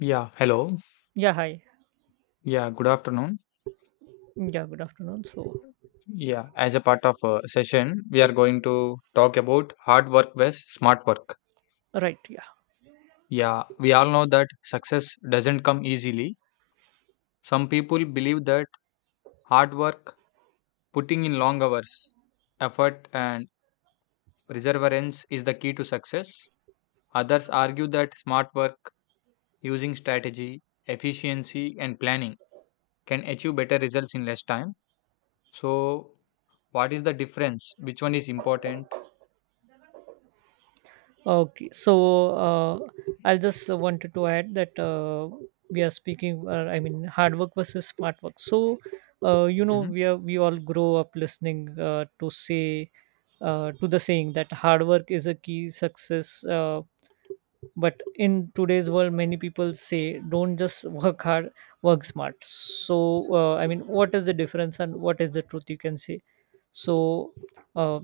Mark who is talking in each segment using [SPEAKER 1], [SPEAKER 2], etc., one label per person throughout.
[SPEAKER 1] Yeah, hello.
[SPEAKER 2] Yeah, hi.
[SPEAKER 1] Yeah, good afternoon.
[SPEAKER 2] Yeah, good afternoon. So,
[SPEAKER 1] Yeah, as a part of a session, we are going to talk about hard work versus smart work.
[SPEAKER 2] right, yeah.
[SPEAKER 1] Yeah, we all know that success doesn't come easily. Some people believe that hard work, putting in long hours, effort, and perseverance is the key to success. Others argue that smart work, using strategy, efficiency, and planning, can achieve better results in less time. So, what is the difference? Which one is important?
[SPEAKER 2] Okay, so I'll just wanted to add that we are speaking, I mean, hard work versus smart work. So,
[SPEAKER 1] Mhm.
[SPEAKER 2] we all grow up listening to the saying that hard work is a key success. But in today's world, many people say, "Don't just work hard, work smart." So, I mean, what is the difference and what is the truth? You can say. So, uh,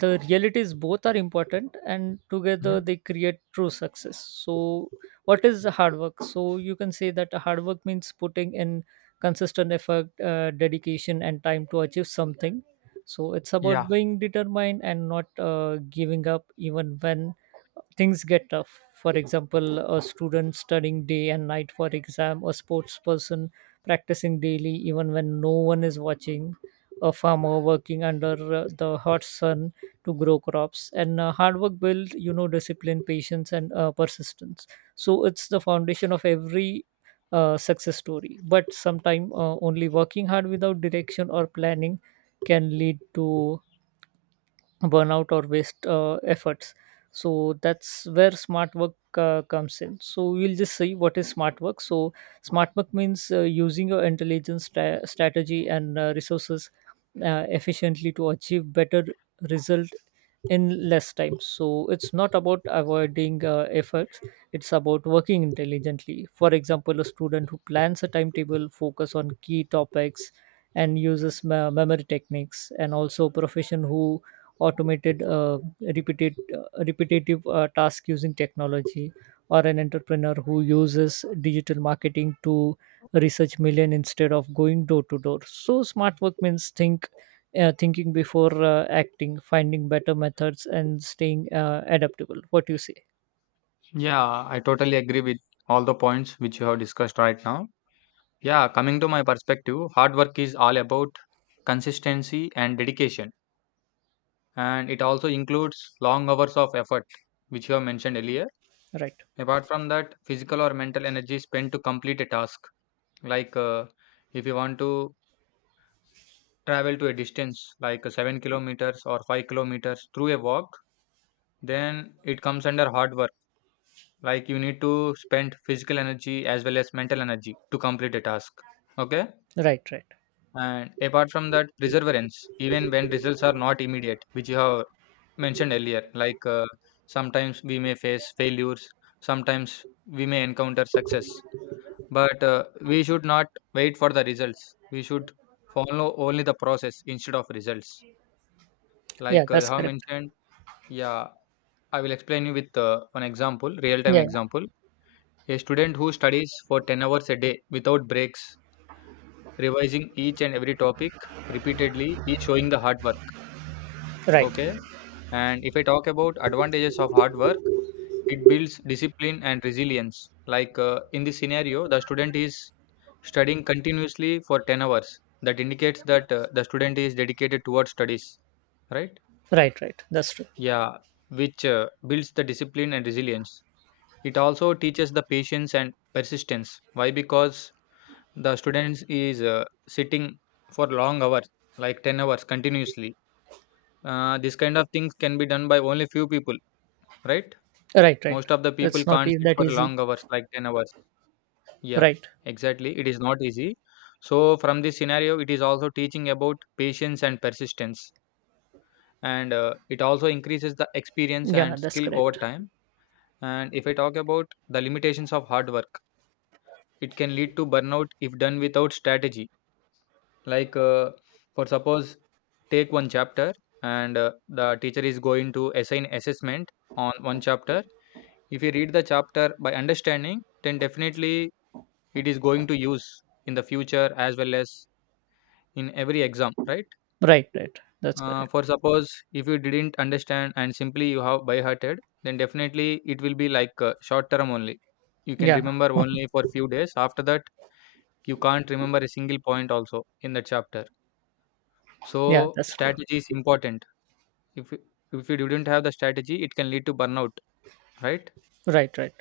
[SPEAKER 2] the realities both are important, and together
[SPEAKER 1] Mhm.
[SPEAKER 2] they create true success. So what is the hard work? So you can say that hard work means putting in consistent effort, dedication, and time to achieve something. So it's about
[SPEAKER 1] Yeah,
[SPEAKER 2] being determined and not giving up even when things get tough. For example, a student studying day and night for exam, a sports person practicing daily even when no one is watching, a farmer working under the hot sun to grow crops. And hard work builds discipline, patience, and persistence. So it's the foundation of every success story. But sometimes, only working hard without direction or planning can lead to burnout or waste efforts. So that's where smart work comes in. So we'll just see what is smart work. So smart work means using your intelligence, strategy, and resources efficiently to achieve better result in less time. So it's not about avoiding efforts. It's about working intelligently. For example, a student who plans a timetable, focus on key topics and uses memory techniques, and also a profession who automated repetitive task using technology, or an entrepreneur who uses digital marketing to research million instead of going door to door. So smart work means thinking before acting, finding better methods and staying adaptable. What you say?
[SPEAKER 1] yeah, I totally agree with all the points which you have discussed right now. Yeah, coming to my perspective, hard work is all about consistency and dedication, and it also includes long hours of effort, which you have mentioned earlier.
[SPEAKER 2] Right,
[SPEAKER 1] Apart from that, physical or mental energy spent to complete a task, like if you want to travel to a distance like 7 kilometers or 5 kilometers through a walk, then it comes under hard work. Like you need to spend physical energy as well as mental energy to complete a task. Okay.
[SPEAKER 2] right, right.
[SPEAKER 1] And apart from that, perseverance, even when results are not immediate, which you have mentioned earlier, like sometimes we may face failures, sometimes we may encounter success, but we should not wait for the results. We should follow only the process instead of results.
[SPEAKER 2] Yeah,
[SPEAKER 1] Like you
[SPEAKER 2] that's
[SPEAKER 1] have
[SPEAKER 2] correct.
[SPEAKER 1] mentioned, yeah, I will explain you with one example, real time
[SPEAKER 2] Yeah, yeah.
[SPEAKER 1] example. A student who studies for 10 hours a day without breaks, revising each and every topic repeatedly is showing the hard work.
[SPEAKER 2] Right,
[SPEAKER 1] Okay. And if I talk about advantages of hard work, it builds discipline and resilience. Like in this scenario, the student is studying continuously for 10 hours. That indicates that the student is dedicated towards studies, right?
[SPEAKER 2] right, right. That's true.
[SPEAKER 1] Yeah, which builds the discipline and resilience. It also teaches the patience and persistence. Why? Because the students is sitting for long hours like 10 hours continuously. This kind of things can be done by only few people, right?
[SPEAKER 2] Right, right.
[SPEAKER 1] Most of the people
[SPEAKER 2] That's not
[SPEAKER 1] can't sit
[SPEAKER 2] that
[SPEAKER 1] for
[SPEAKER 2] easy.
[SPEAKER 1] long hours like 10 hours. Yeah,
[SPEAKER 2] Right.
[SPEAKER 1] exactly, it is not easy. So from this scenario it is also teaching about patience and persistence, and it also increases the experience
[SPEAKER 2] Yeah,
[SPEAKER 1] and
[SPEAKER 2] that's
[SPEAKER 1] skill over
[SPEAKER 2] correct.
[SPEAKER 1] time. And if I talk about the limitations of hard work, it can lead to burnout if done without strategy. Like, for suppose, take one chapter and the teacher is going to assign assessment on one chapter. If you read the chapter by understanding, then definitely it is going to use in the future as well as in every exam, right?
[SPEAKER 2] Right, right. That's correct.
[SPEAKER 1] For suppose, if you didn't understand and simply you have by hearted, then definitely it will be like short term only. You can
[SPEAKER 2] Yeah,
[SPEAKER 1] remember only for few days. After that, you can't remember a single point also in the chapter.
[SPEAKER 2] yeah,
[SPEAKER 1] So
[SPEAKER 2] that's true.
[SPEAKER 1] strategy is important. If you, if you didn't have the strategy, it can lead to burnout, right?
[SPEAKER 2] Right, right,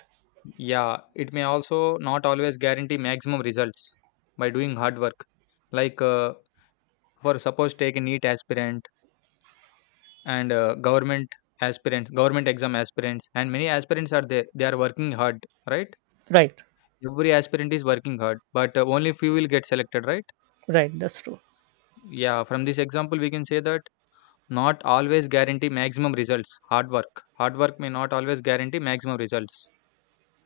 [SPEAKER 1] Yeah, it may also not always guarantee maximum results by doing hard work. Like for suppose take a NEET aspirant and government aspirants, government exam aspirants, and many aspirants are there. They are working hard, right?
[SPEAKER 2] right,
[SPEAKER 1] Every aspirant is working hard, but only few will get selected, right?
[SPEAKER 2] right. That's true.
[SPEAKER 1] Yeah, from this example, we can say that not always guarantee maximum results. Hard work may not always guarantee maximum results.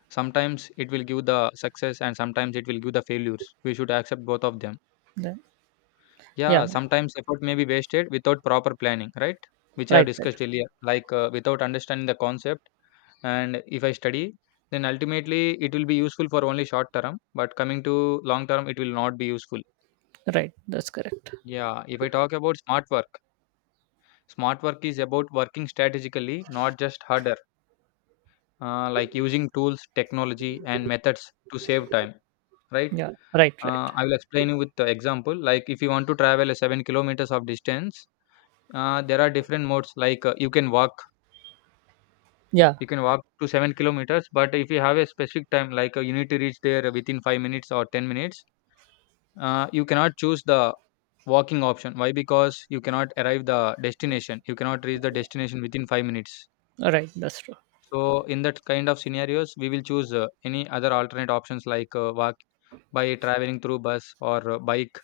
[SPEAKER 1] Sometimes it will give the success and sometimes it will give the failures. We should accept both of them.
[SPEAKER 2] Then, yeah,
[SPEAKER 1] Yeah, sometimes effort may be wasted without proper planning, right? Which I have
[SPEAKER 2] right, right,
[SPEAKER 1] discussed earlier, like without understanding the concept. And if I study, then ultimately it will be useful for only short term, but coming to long term, it will not be useful.
[SPEAKER 2] right. That's correct.
[SPEAKER 1] Yeah, if I talk about smart work is about working strategically, not just harder, like using tools, technology, and methods to save time, right?
[SPEAKER 2] Yeah, right, right.
[SPEAKER 1] I will explain you with the example. Like if you want to travel a 7 kilometers of distance, there are different modes. Like
[SPEAKER 2] Yeah,
[SPEAKER 1] you can walk to 7 kilometers. But if you have a specific time, like you need to reach there within 5 minutes or 10 minutes, you cannot choose the walking option. Why? Because you cannot arrive the destination. You cannot reach the destination within 5 minutes.
[SPEAKER 2] right. That's true.
[SPEAKER 1] So in that kind of scenarios, we will choose any other alternate options like walk by traveling through bus or bike.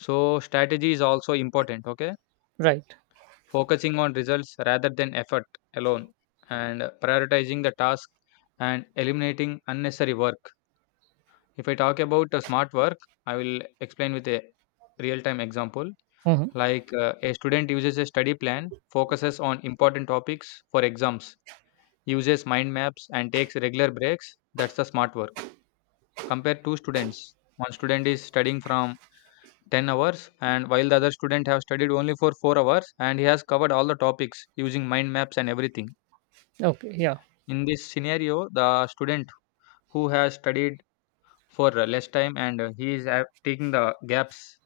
[SPEAKER 1] So strategy is also important, okay?
[SPEAKER 2] Right.
[SPEAKER 1] Focusing on results rather than effort alone and prioritizing the task and eliminating unnecessary work. If I talk about smart work, I will explain with a real time example.
[SPEAKER 2] Mm-hmm.
[SPEAKER 1] Like a student uses a study plan, focuses on important topics for exams, uses mind maps, and takes regular breaks. That's the smart work. Compare two students. One student is studying from 10 hours and while the other student have studied only for 4 hours and he has covered all the topics using mind maps and everything.
[SPEAKER 2] Okay. Yeah.
[SPEAKER 1] In this scenario the student who has studied for less time and he is taking the gaps,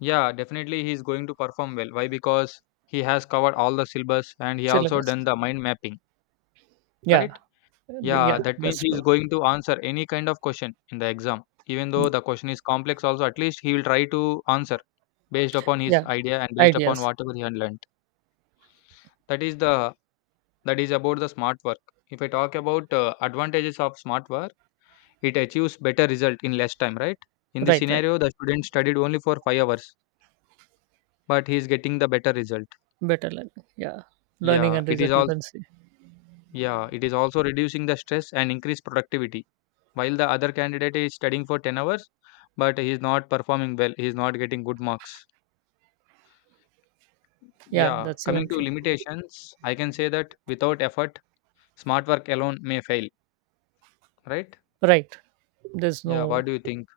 [SPEAKER 1] yeah definitely he is going to perform well. Why? Because he has covered all the syllabus and he also
[SPEAKER 2] Syllabus.
[SPEAKER 1] done the mind mapping,
[SPEAKER 2] Yeah,
[SPEAKER 1] right?
[SPEAKER 2] yeah.
[SPEAKER 1] Yeah, that means
[SPEAKER 2] That's
[SPEAKER 1] he
[SPEAKER 2] true.
[SPEAKER 1] is going to answer any kind of question in the exam, even though
[SPEAKER 2] Mm,
[SPEAKER 1] the question is complex also, at least he will try to answer based upon his
[SPEAKER 2] yeah.
[SPEAKER 1] idea and based upon
[SPEAKER 2] Ideas.
[SPEAKER 1] whatever he had learned. That is the that is about the smart work. If I talk about advantages of smart work, it achieves better result in less time, right? In this
[SPEAKER 2] Right, right.
[SPEAKER 1] scenario, the student studied only for 5 hours, but he is getting the better result.
[SPEAKER 2] Better learning. Yeah. Learning
[SPEAKER 1] Yeah,
[SPEAKER 2] and
[SPEAKER 1] it is
[SPEAKER 2] result. You
[SPEAKER 1] all.
[SPEAKER 2] can see.
[SPEAKER 1] Yeah, it is also reducing the stress and increase productivity. While the other candidate is studying for 10 hours, but he is not performing well. He is not getting good marks.
[SPEAKER 2] Yeah,
[SPEAKER 1] Yeah,
[SPEAKER 2] that's even
[SPEAKER 1] coming to
[SPEAKER 2] true.
[SPEAKER 1] limitations, I can say that without effort, smart work alone may fail, right?
[SPEAKER 2] Right. There's
[SPEAKER 1] Yeah, what
[SPEAKER 2] no.
[SPEAKER 1] do you think?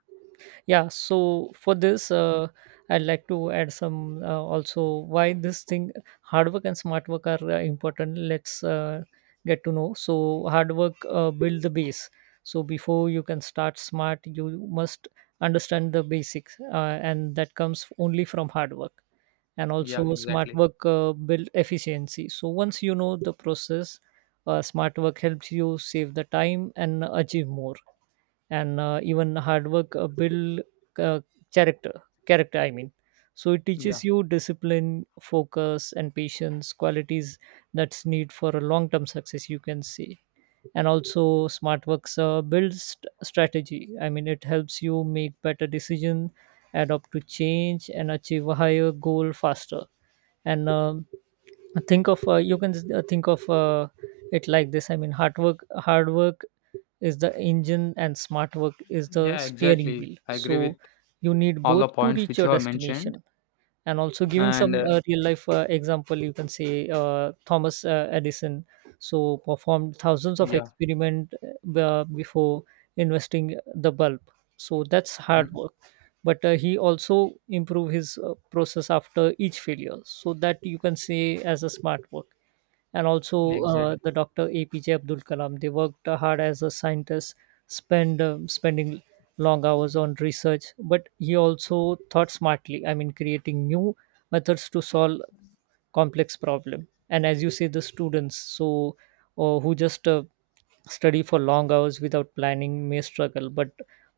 [SPEAKER 2] Yeah, so for this, I'd like to add some, also why this thing hard work and smart work are important. Let's get to know. So hard work build the base. So before you can start smart, you must understand the basics, and that comes only from hard work. And
[SPEAKER 1] Yeah,
[SPEAKER 2] also smart
[SPEAKER 1] exactly.
[SPEAKER 2] work build efficiency. So once you know the process, smart work helps you save the time and achieve more. And even hard work build, uh, character character, I mean. So it teaches
[SPEAKER 1] Yeah,
[SPEAKER 2] you discipline, focus, and patience, qualities that's need for a long term success, you can see. And also smart works builds strategy, I mean. It helps you make better decision, adapt to change, and achieve a higher goal faster. And think of you can think of, it like this, I mean. Hard work is the engine and smart work is the
[SPEAKER 1] yeah,
[SPEAKER 2] steering
[SPEAKER 1] exactly.
[SPEAKER 2] wheel,
[SPEAKER 1] I agree with
[SPEAKER 2] so you need
[SPEAKER 1] all
[SPEAKER 2] both
[SPEAKER 1] the
[SPEAKER 2] to
[SPEAKER 1] points
[SPEAKER 2] reach
[SPEAKER 1] which
[SPEAKER 2] your
[SPEAKER 1] you have mentioned.
[SPEAKER 2] destination. And also giving some
[SPEAKER 1] And
[SPEAKER 2] real life example, you can say, Thomas Edison, so performed thousands of
[SPEAKER 1] yeah,
[SPEAKER 2] experiment before investing the bulb. So that's
[SPEAKER 1] mm,
[SPEAKER 2] hard work. But he also improved his process after each failure, so that you can say as a smart work. And also,
[SPEAKER 1] exactly.
[SPEAKER 2] the Dr. APJ Abdul Kalam. They worked hard as a scientist, spending long hours on research, but he also thought smartly. I mean, creating new methods to solve complex problem. And as you say, the students, so who just study for long hours without planning may struggle, but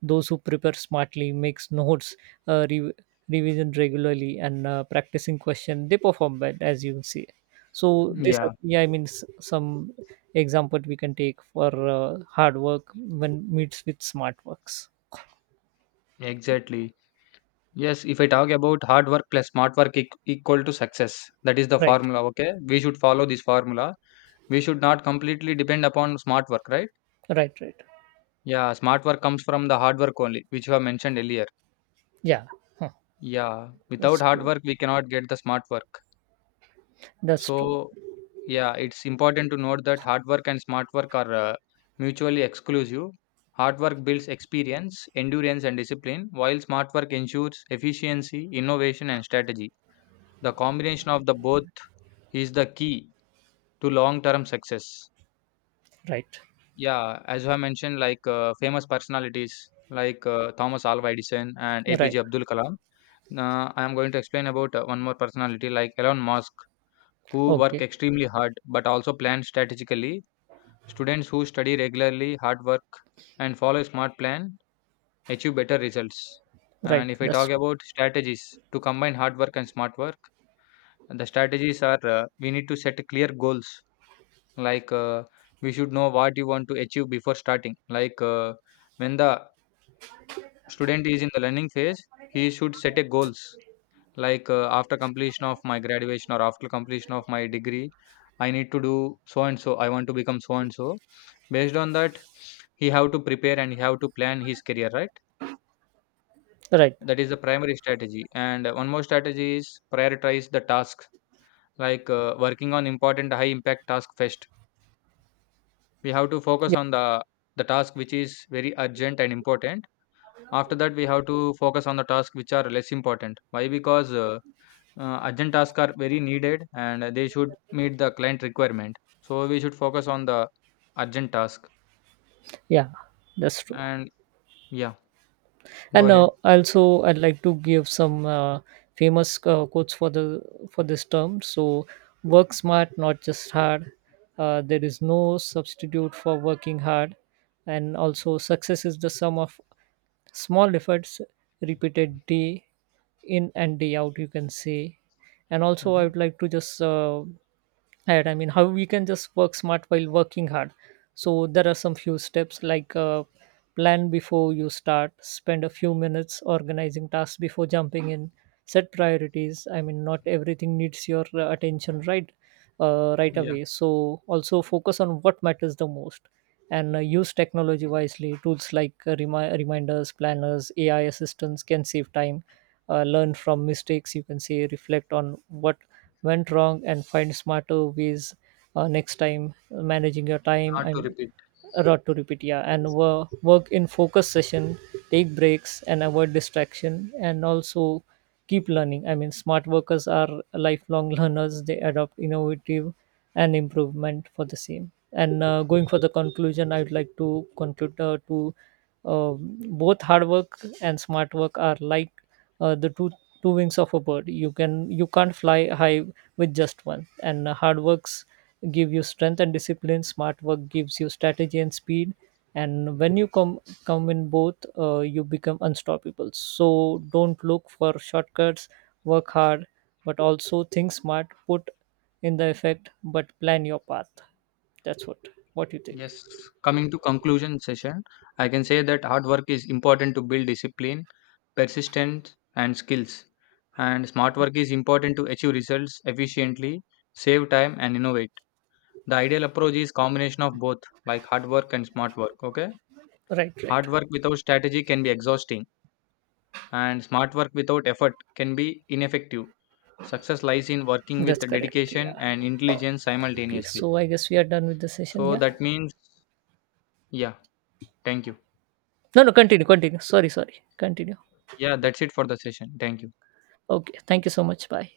[SPEAKER 2] those who prepare smartly, makes notes, uh, re- revision regularly, and practicing question, they perform well, as you see. So this
[SPEAKER 1] Yeah,
[SPEAKER 2] yeah, I mean, some example we can take for hard work when meets with smart works.
[SPEAKER 1] exactly. Yes, if I talk about hard work plus smart work eq equal to success, that is the
[SPEAKER 2] Right,
[SPEAKER 1] formula. Okay, we should follow this formula. We should not completely depend upon smart work, right?
[SPEAKER 2] right, right.
[SPEAKER 1] Yeah, smart work comes from the hard work only, which you have mentioned earlier.
[SPEAKER 2] Yeah, huh.
[SPEAKER 1] Yeah,
[SPEAKER 2] That's
[SPEAKER 1] without hard
[SPEAKER 2] true.
[SPEAKER 1] work, we cannot get the smart work.
[SPEAKER 2] That's true.
[SPEAKER 1] So, yeah, it's important to note that hard work and smart work are mutually exclusive. Hard work builds experience, endurance, and discipline, while smart work ensures efficiency, innovation, and strategy. The combination of the both is the key to long term success.
[SPEAKER 2] Right,
[SPEAKER 1] Yeah, as I mentioned, like famous personalities like Thomas Alva Edison and
[SPEAKER 2] right.
[SPEAKER 1] APJ Abdul Kalam. Now, I am going to explain about one more personality like Elon Musk, who work
[SPEAKER 2] Okay.
[SPEAKER 1] extremely hard but also plan strategically. Students who study regularly, hard work, and follow a smart plan achieve better results.
[SPEAKER 2] Right.
[SPEAKER 1] And if I
[SPEAKER 2] That's
[SPEAKER 1] talk
[SPEAKER 2] true.
[SPEAKER 1] about strategies to combine hard work and smart work, the strategies are we need to set clear goals. Like we should know what you want to achieve before starting. Like when the student is in the learning phase, he should set a goals. Like after completion of my graduation or after completion of my degree, I need to do so and so. I want to become so and so. Based on that, he have to prepare and he have to plan his career. Right.
[SPEAKER 2] Right.
[SPEAKER 1] That is the primary strategy. And one more strategy is prioritize the tasks. Like working on important high impact task first. We have to focus
[SPEAKER 2] Yeah,
[SPEAKER 1] on the task which is very urgent and important. After that we have to focus on the task which are less important. Why? Because urgent tasks are very needed and they should meet the client requirement, so we should focus on the urgent task.
[SPEAKER 2] yeah, that's true.
[SPEAKER 1] And yeah, go
[SPEAKER 2] And
[SPEAKER 1] ahead.
[SPEAKER 2] also I'd like to give some famous quotes for the for this term. So, work smart not just hard. There is no substitute for working hard. And also, success is the sum of small efforts repeated day in and day out, you can say. And also, I
[SPEAKER 1] Hmm,
[SPEAKER 2] would like to just, ahead. I mean, how we can just work smart while working hard. So there are some few steps like, plan before you start, spend a few minutes organizing tasks before jumping in, set priorities. I mean, not everything needs your attention right
[SPEAKER 1] yeah,
[SPEAKER 2] away. So also focus on what matters the most, and use technology wisely. Tools like, reminders, planners, AI assistants can save time. Learn from mistakes. You can say reflect on what went wrong and find smarter ways next time, managing your time
[SPEAKER 1] hard to
[SPEAKER 2] I'm.
[SPEAKER 1] repeat.
[SPEAKER 2] Rot to repeat, yeah, and work in focus session, take breaks and avoid distraction, and also keep learning. I mean, smart workers are lifelong learners. They adopt innovative and improvement for the same. And going for the conclusion, I would like to conclude, to both hard work and smart work are like, the two wings of a bird. You can't fly high with just one, and hard works give you strength and discipline, smart work gives you strategy and speed. And when you combine both, you become unstoppable. So don't look for shortcuts. Work hard but also think smart. Put in the effect but plan your path. That's what you think?
[SPEAKER 1] Yes. Coming to conclusion session, I can say that hard work is important to build discipline, persistence and skills, and smart work is important to achieve results efficiently, save time and innovate. The ideal approach is combination of both, like hard work and smart work. Okay,
[SPEAKER 2] Right, right.
[SPEAKER 1] hard work without strategy can be exhausting, and smart work without effort can be ineffective. Success lies in working with
[SPEAKER 2] That's correct. Yeah.
[SPEAKER 1] dedication and intelligence
[SPEAKER 2] Okay, so
[SPEAKER 1] simultaneously.
[SPEAKER 2] I guess we are done with the session.
[SPEAKER 1] So
[SPEAKER 2] Yeah.
[SPEAKER 1] that means, yeah, thank you.
[SPEAKER 2] No, no, continue, continue. Sorry, sorry, continue.
[SPEAKER 1] Yeah, that's it for the session. Thank you.
[SPEAKER 2] Okay, thank you so much. Bye.